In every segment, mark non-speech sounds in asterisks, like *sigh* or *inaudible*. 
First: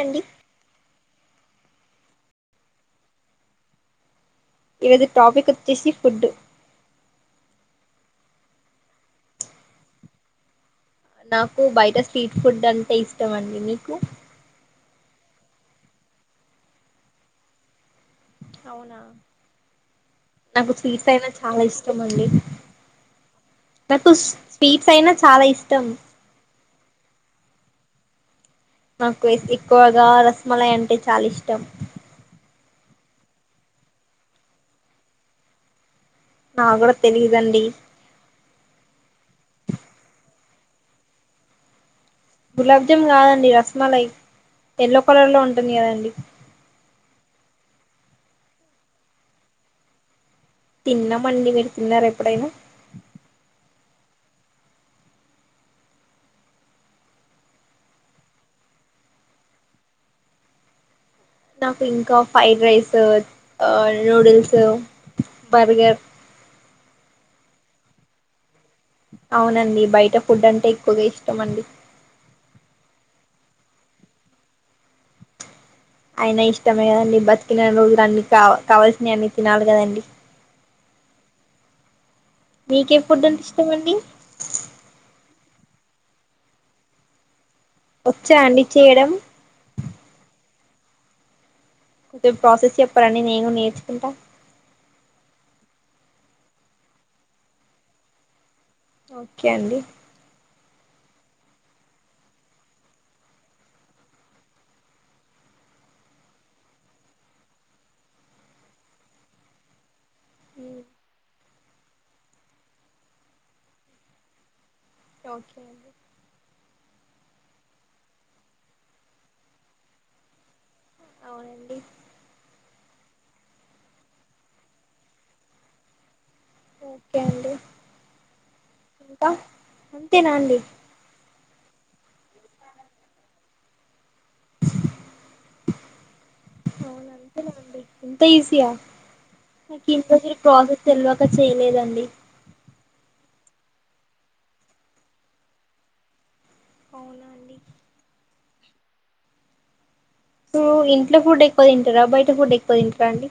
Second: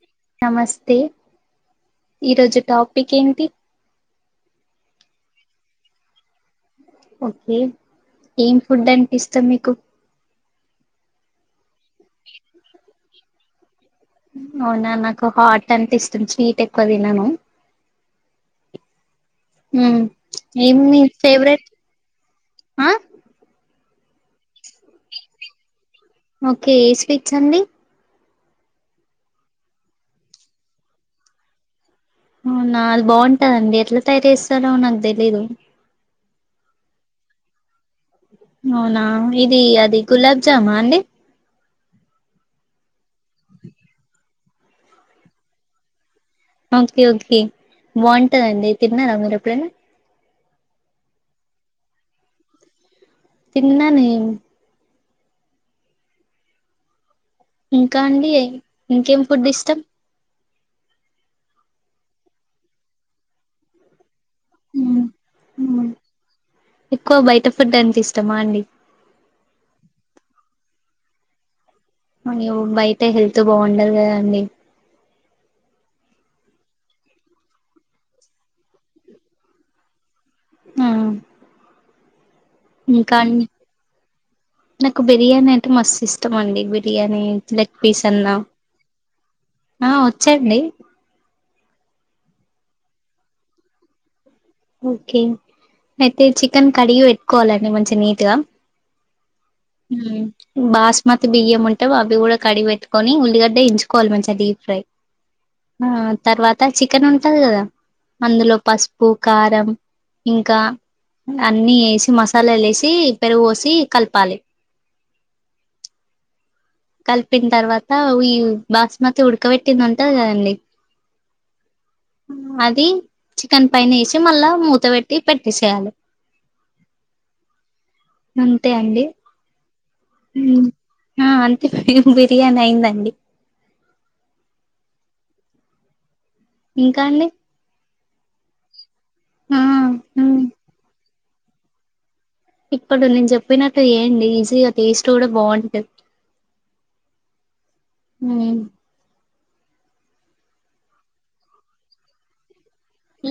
అండి నమస్తే ఈ రోజు టాపిక్ ఏంటి ఈరోజు టాపిక్ వచ్చేసి ఫుడ్ ఓకే ఏం ఫుడ్ అంటే ఇష్టం మీకు నాక్ బయట స్వీట్ ఫుడ్ అంటే ఇ ట్టమండి నీకు అవునా నాకు హాట్ అంటే ఇష్టం స్వీట్ ఎక్కువ తినను అవునా ఉమ్ నాకు ఏం మీ స్వీట్స్ అయిన చాలా ఫేవరెట్ ఇష్టం అండి ఆ నాకు స్వీట్స్ అయినా చాలా ఇష్టం ఓకే ఏ స్వీట్స్ అండి నాకు ఎ ఎక్కువగా రసమలై అంటే చాలా ఇష్టం అవునా అది బాగుంటదండి ఎట్లా తయారు చేస్తారో నాకు తెలీదు నా కూడా తెలీదండి చ్చామా అండి గులాబ్ జామ్ కాదండి రసమలై ఎల్లో కలర్ లో ఉంటుంది కదండి ఓకే ఓకే బాగుంటదండి తిన్నారా మీరు ఎప్పుడైనా తిన్నామండి మీరు తిన్నారా ఎప్పుడైనా తిన్నా నేను ఇంకా అండి ఇంకేం ఫుడ్ ఇష్టం నాకు ఇంకా ఫ్రైడ్ రైసూ నూడిల్స్ ఉమ్ ఉమ్ బర్గర్ ఎక్కువ బయట ఫుడ్ అంటే ఇష్టమా అండి అవునండి బయట ఫుడ్ అంటే ఎక్కువగా ఇష్టం అండి నువు బయట హెల్త్ బాగుండదు కదండి అయిన ఇష్టమే కదండి, బతికినని రోజులు అన్ని కా కావలసినయ్ అన్ని తినాలి కదండీ మీకే ఇంకా ఫుడ్ అం అంటే ఇష్టం అండి నాకు బిర్యానీ టే మస్తు ఇష్టం అండి బిర్యానీ లెగ్ పీస్ అన్నా వచ్చా అండి చేయడం ఆ వచ్చండి ఓకే ప్రాసెస్ చెప్పారాండి నేనూ నేర్చుకుంటా ఓకే అయితే చికెన్ కడిగి పెట్టుకోవాలండి మంచి నీట్గా ఓకే అండి మ్ బాస్ మతి బియ్యం ఉంటే అవి కూడా కడిగి పెట్టుకొని ఉల్లిగడ్డ ఎంచుకోవాలి మంచిగా డీప్ ఫ్రై, మ్ తర్వాత చికెన్ ఉంటది కదా అందులో పసుపు కారం ఇంకా అన్ని ఏసి మసాల లేేసి పెరుగు పోసి కలపాలి ఓకే కలిపిన తర్వాత ఈ బాస్మతి ఉడకబెట్టింది ఉంటది కదండి అవునండి అది చికెన్ పైనేసి మళ్ళా మూత పెట్టి పెట్టేసేయాలి ఓకే అండి అంతే అండి ఇంకా అంతేనా అండి మ్ అ బిర్యానీ అయ్యిందండి ఇంకా అవున అండి అంతేనా అండి ఇంత ఈజీయా ఆ నాకు ఇన్ని రోజులు ఉమ్ ప్రాసెస్ తెలవక కా చేయలేదండి ఇప్పుడు నేను చెప్పినట్టు చెయ్యండి ఈజీగా టేస్ట్ కూడా బాగుంటది అవునా అండి హ్మ్ పూ ఇంట్లో ఫుడ్ ఎక్కువ తింటారా బయట ఫుడ్ ఎక్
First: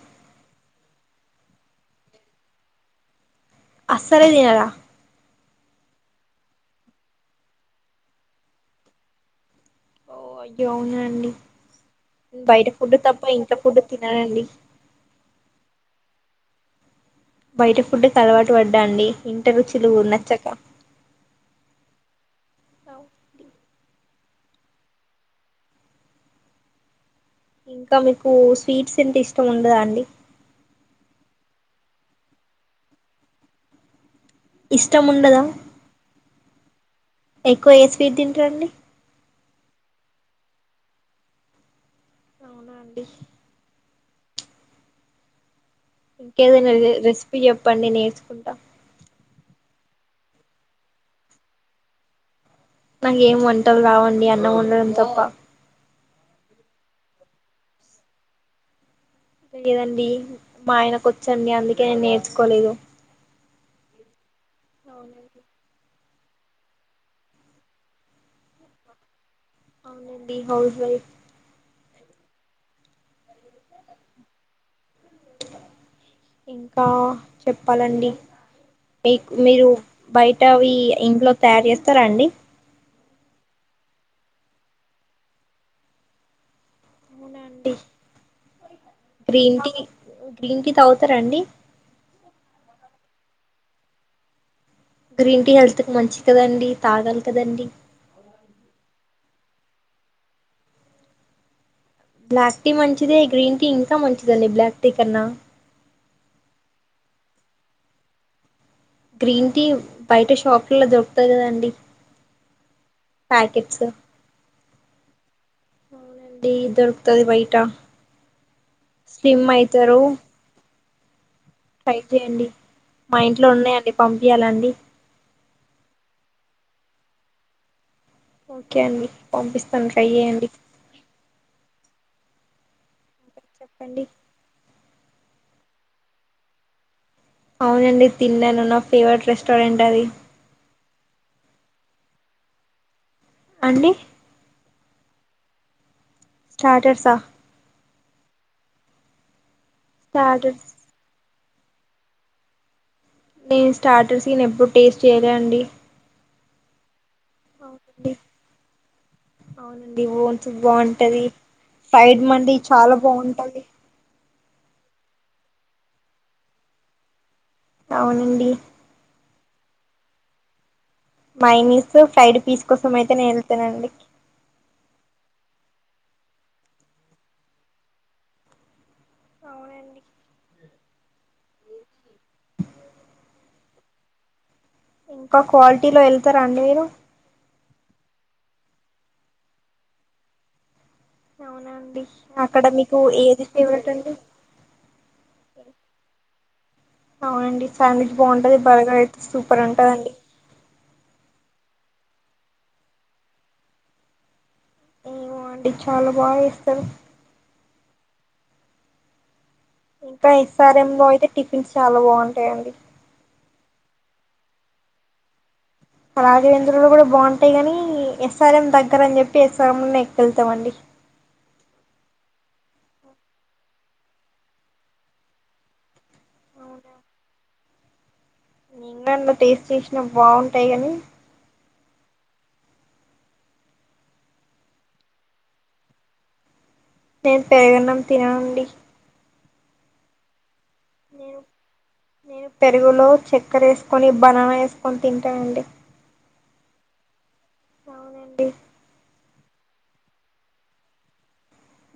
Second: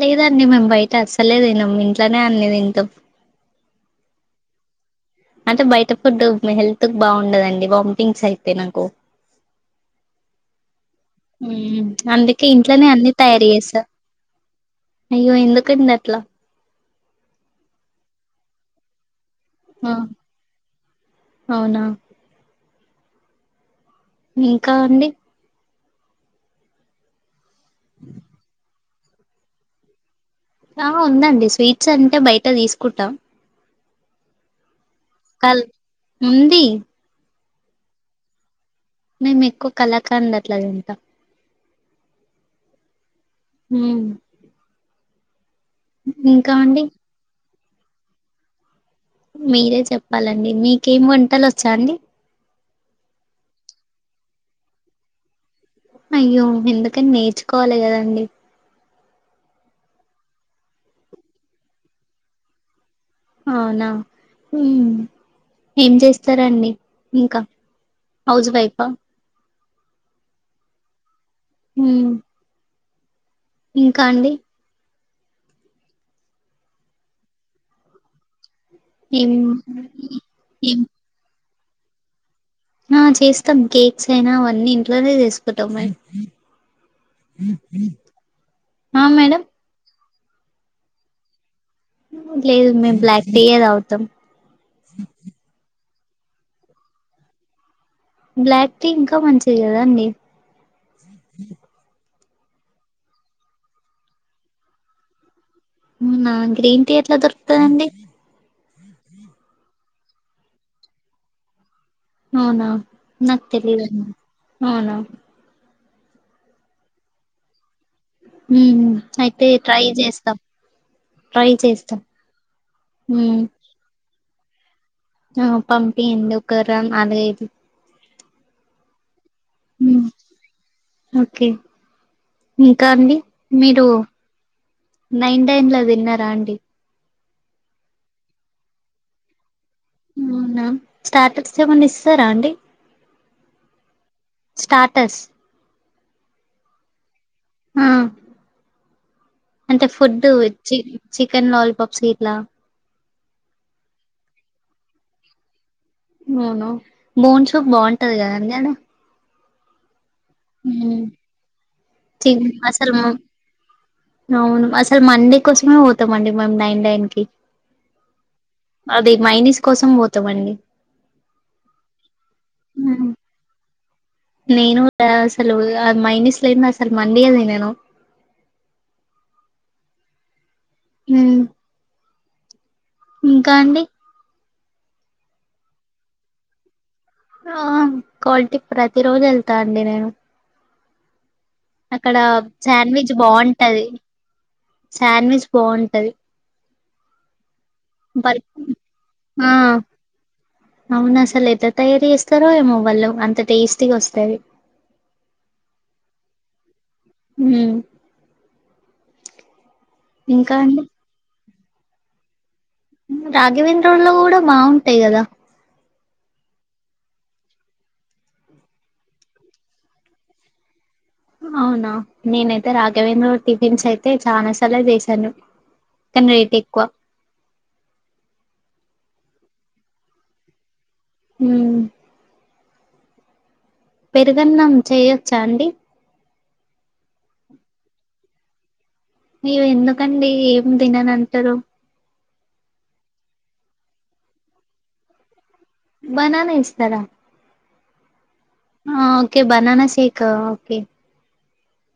లేదండి మేము బయట అసల్ అలే దినం ఇంట్లోనే అన్ని తింటాం అసలే తినరా అంటే బయట ఫుడ్ నా హెల్త్ కి బాగుండదండి వాంతింగ్స్ అయితాయ్ నాకు ఓ అయ్యో అవునా అండి మ్మ్ అందుకే బయట ఇంట్లోనే ఫుడ్ అన్ని తప్ప తయారు ఇంట్లో ఫుడ్ చేసా తిననండి అయ్యో ఎందుకండి అట్లా బయట ఫుడ్ కి అలవాటు పడ్డా అండి ఇంట రుచులూ ఆ నచ్చక అవునా అవునండి ఇంకా అండి ఇంకా మీకూ స్వీట్స్ ట్స్ ఇష్టం ఉండదా అండి ఆ ఉందండి స్వీట్స్ అంటే బయట తీసుకుంటాం ఇష్టం ఉండదా కల్ ఉందీ ఎక్కువ ఏ స్వీట్ తింటారండి మేము ఎక్కువ కళాఖండ్ అట్లా తింట అవునా అండి హ్మ్ ఇంకా ఇంకేదైనా అండి రె రెసిపీ చెప్ ప్పండి నేర్చుకుంటా మీరే చెప్పాలండి మీకేమ్ వంటలు వచ్చా అండి నాకేం వంటలు రావండి అన్నం వండడం తప్ప అయ్యో ఎందుకని నేర్చుకోవాలి కదండి లేదండి మా ఆయనకు వచ్చండి అందుకే నేను నేర్చుకోలేదు అవునా మ్మ్.... అవునండి ఏం చేస్ సరే అండి ఇంకా హౌస్ వైఫా అవునండి హౌస్ వైఫ్ హ్మ్ ఇంకా అండి ఇంకా చెప్పాలండి ఏం మీకు మీరు బయట ఈ ఏం ఇంట్లో తయారు చేత్తర అండి ఆ చేస్తాం కేక్స్ అయినా అవన్నీ ఇంట్లోనే చేసుకుంటాం మేము అవునా అండి ఆ madam green tea green tea తాగుతార అండి లేదు మేము బ్లాక్ టీ యే తాగుతాం గ్రీన్ టీ హెల్త్ మంచి కదండి తాగాలి కదండీ బ్లాక్ టీ ఇంకా మంచిది కదండి బ్లాక్ టీ మంచిదే గ్రీన్ టీ ఇంకా మంచిదండి బ్లాక్ టీ కన్నా ఊనా గ్రీన్ టీ ఎట్లా దొరుకుతదండి గ్రీన్ టీ బయట షాపుల్లో దొరుకుత కదండి అవునా నాకు ప్యాకెట్స్ తెలిదం అవునా అవునండి ఇ దొరుకుతది బయట మ్ అయితే ట్రై చేస్తాం ట్రై టై చేస్తాం చేయండి మా ఉమ్ ఇంట్లో ఉన్నాయండి పం ఇయాల అండి ఆ పంపియండి ఒకరన్న అనేది ఓకే అండి పంపిస్తాను ట్రై ఉమ్ చేయండి ఓకే ఇంకా అండి మీరు చెప్పండి నైన్ టైన్ లో వెళ్లినారా అండి అవునండి తిన్నాను నా ఫేవరెట్ రెస్టారెంట్ అది అవునా స్టార్టర్స్ ఏమన్నా ఇస్తారా అండి అండి టాటస్ స్టాటర్సా ఆ అంటే ఫుడ్ స్టార్టర్స్ చి చి కెన్ లాలీపప్స్ గిట్లా నేను స్టాటర్స్ *inaudible* ఎప్పుడు టేస్ట్ చేయలే అండి అవును బోన్ సూప్ బాగుంటుంది కదాండి ఆడ అవునం ఇదితు ఉమ్ బాగుంటది సైడ్ చిన్ మండి అసలు చాలా బాగుంటది అవును అసలు మండే కోసమే పోతాంమండి మేము నైన్ టైన్ కి అవునండి అది మైనిస్ కోసం పోతావండి మైనస్ ఫ్రైడ్ పీస్ కోసం అయితేనే వెళ్తానండి నేను అసలు మైనిస్లంది అసలు మండీ హె తినను అవునండి మ్ ఇంకా అండి ఇంకా క్వాలిటీ లో వెళ్తారా అండి మీరు ఆ కల్టి ప్రతి రోజు వెళ్తా అండి నేను. అవునండి అక్కడ అక్కడ మీకు శాండ్విచ్ ఏది బాగుంటది ఫేవరెట్ అండి శాండ్విచ్ బాగుంటది. అవునండి శాండ్విచ్ బర్ బాగుంటుంది బరగా అయితే ఆ సూపర్ ఉంటుందండి. అవును అసలు ఎతే తయారుీ చేస్తారో ఏమో వాళ్ళు అంత టేస్టీగా వస్తంది. ఏో అంటే చాలా బాగా ఇస్తారు ఇంకా ఎస్ఆర్ఎంయితే టిఫిన్స్ చాలా బాగుంటాయిడి రాఘవేంద్రులో కూడా బాగుంటాయి కదా రాఘవేంద్ర కూడా బాగుంటాయి కాని ఎస్ఆర్ఎం దగ్గర అని చెప్పి ఎస్ఆర్ఎం లో ఎక్కెళ్తాంండి అవునా నేనైతే రాఘవేంద్ర టిఫిన్స్ అయితే చాలా సర్లే చేసాను కనీ రేట్ ఎక్కువ నిన్నన్న టేస్ట్ చేసినా బాగుంటాయి కానీ ఉ పెరిగన్నం చెయొచ్చా అండి. నేను పెరుగన్నాం తిననుండి. ఎందుకండి ఏమో నేను దిననంటరూ నేను పెరుగులో చక్కెర వేసుకొని బనానా వేసుకొని తింటానండి. బననా వేస్తర అవునండి okay banana shake okay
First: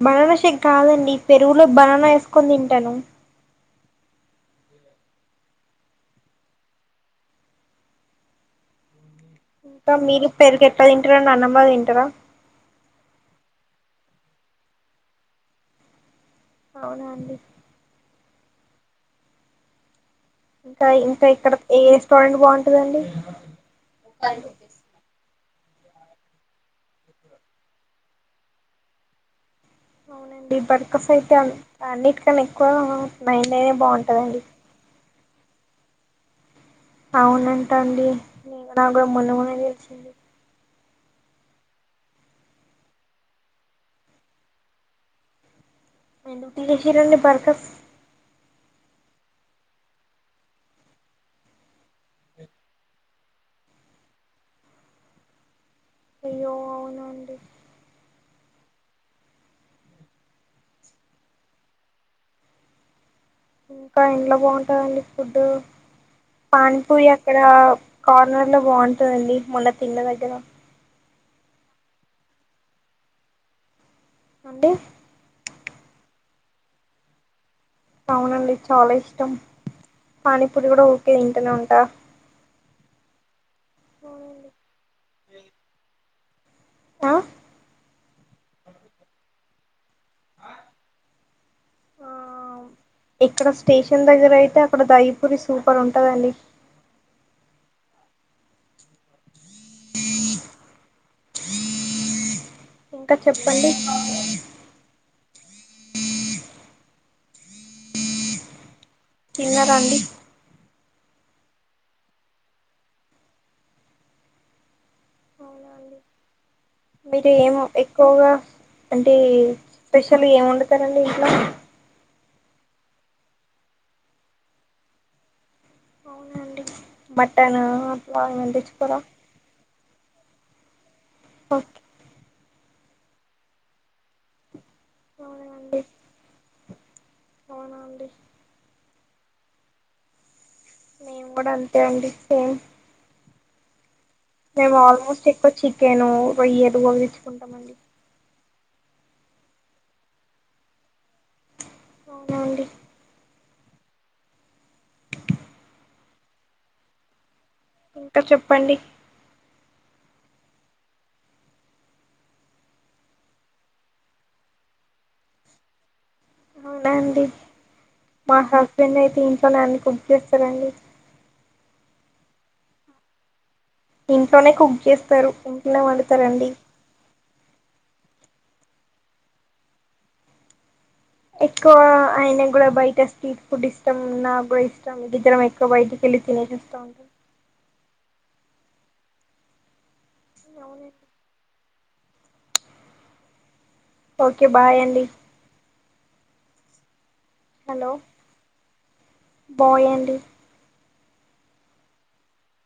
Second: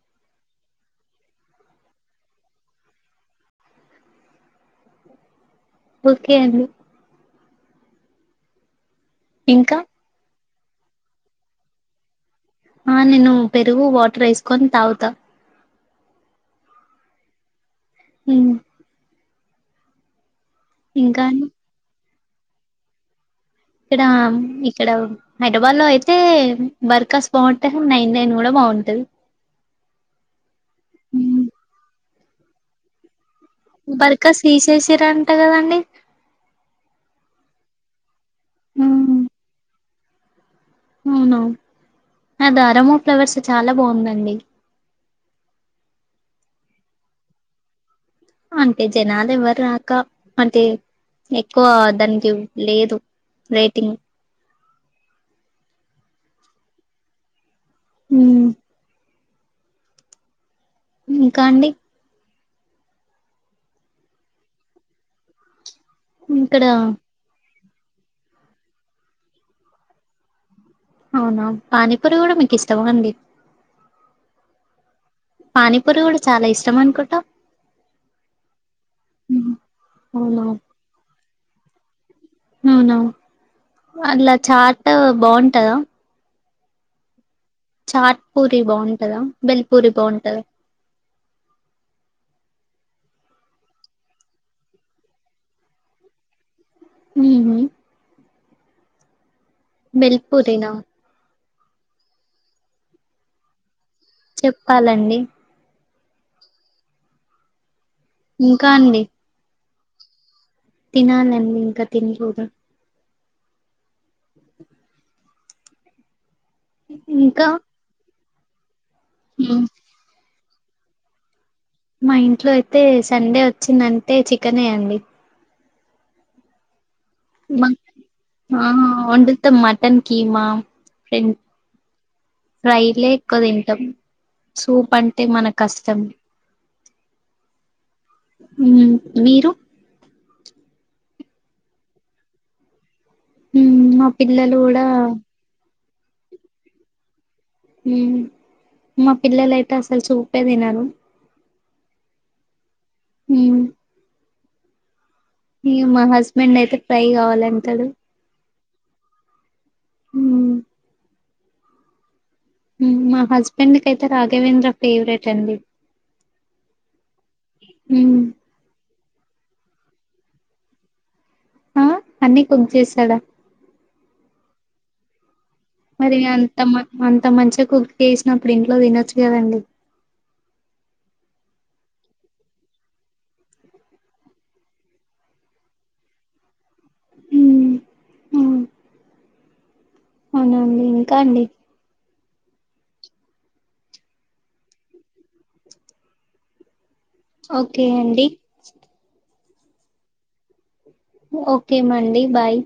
banana shake కాదండి పెరుగులో బనానా వేసుకొని తింటాను ఓకే అండి ఇంకా ఇకా మీరు పేరుకి ఎట్లా తింటారాడి ఆనం లో తింటారా. ఆ నేను పెరుగు వాటర్ వేసుకొని తాగుతా అవునా అండి హ ఇంకా ఇంకా ఇక్కడ ఏ రెస్టారెంట్ బాగుంటుందండి ఇక్కడ ఇక్కడ హైదరాబాద్ లో అయితే బర్ఖస్ బాగుంటే కానీ నైన్ నైన్ కూడా బాగుంటుది. అవునం బర్కాస్ అయితే ఆహ్ ఆనీట్ నేన్ ఎకువగా బర్కా థీసేసిరాన్ అంతే కదండి అవునంటా అండి నాకు కూడా మ్మ్ మొన్న మొన్నన్నే తెలిసి అవునా ఆ తరమో ఫ్లవర్స్ చాలా బాగుందండి ఎందుకు తీషేశ్రండి బర్కస్ అంటే జనాలు ఎవ్వరు రాక అంటే ఎక్కువ దానికి లేదు రేటింగ్ అయ్యో అవునా అండి ఉ ఇంకా అండి ఇంకా ఇంట్లో బాగుంటాద అండి ఫుడ్డు ఇక్కడ పాన్పూరి అక్కడ కార్నర్ లో బంటది అండి మొన్న తిన్న దెగ్గర అవునా పానీపూరి కూడా మీకు ఇష్టమా అండి అంటే పానీపూరి కూడా చాలా ఇష్టం అనుకుంటా అవునండి చాలా ఇష్టం ఉమ్, అవునా పానీపూరి కూడా ఓకే నే ఉంటా అవునా అలా చాట బాగుంటదా ఆ చాట్ పూరి బాగుంటదా బెల్ పూరి బాగుంటదా ఆ ఇక్కడ స్టేషన్ దగ్గర అయితే అక్కడ దహి పూరి సూపర్ ఉంటదండి ఉ హు బెల్ పూరినా ఇంకా చెప్పండి చెప్పాలండి ఇంకా అండి తిన్నారండి తినాలి అండి ఇంకా తిన్లేదు మీరు ఇంకా ఏమో ఎక్కువగా అంటే ఉమ్ స్పెషల్ ఎం వొండు తరండి ఇంట్లో మా ఇంట్లో అయితే సండే వచ్చిందంటే చికెనే అండి అవునండి మటన్, మా ప్రాన్ ఏమి తెచ్చుకోర టన్ కీమా రిన్ ఫ్రైలే ఎక్కువ తింటాం సూప్ అంటే మనకు అవునండి కష్టం అవునా అండి మ్మ్ మీరు మేము కూడా అంతే అండి సేమ్ ఉం పిల్లలు కూడా కెను రొయ్యలు అవి కుంటామండి మ్మ్ మా పిల్లలు అయితే అసలు చూపే తినరు అవునా అండి ఉం మా హస్బెండ్ అయితే ఫ్రై కావాలిం ఇంకా చె ప్పండి ఉం మా హస్బెండ్ కైతే రాఘవేంద్ర ఫేవరెట్ అండి అవున అండి మ్మ్ మా హస్బెండ్ ఐతే ఇంట్లోనే అన్ని కుక్ చేస్తారండి ఆ అన్నీ కుక్ చేస్తాడా ఇంట్లోనే కుక్ చేస్తారు ఇంట్లోనే మరి వండుతారండి అంత మ మ మంచిగా కుక్ చేసినప్పుడు ఇంట్లో తినొచ్చు కదండి ఎక్కువ ఆయన కూడా బయట స్ట్రీట్ ఫుడ్ ఇష్టం నాకు కూడా ఇష్టం ఇదిద్దరం ఎక్కువ బయటికెళ్ళి తినేసి వస్తా ఉంటం ఉమ్ అవునండి ఇంకా అండి ఓకే బాయ్ అండి ఓకే అండి బాయండి ఓకే మండి బాయ్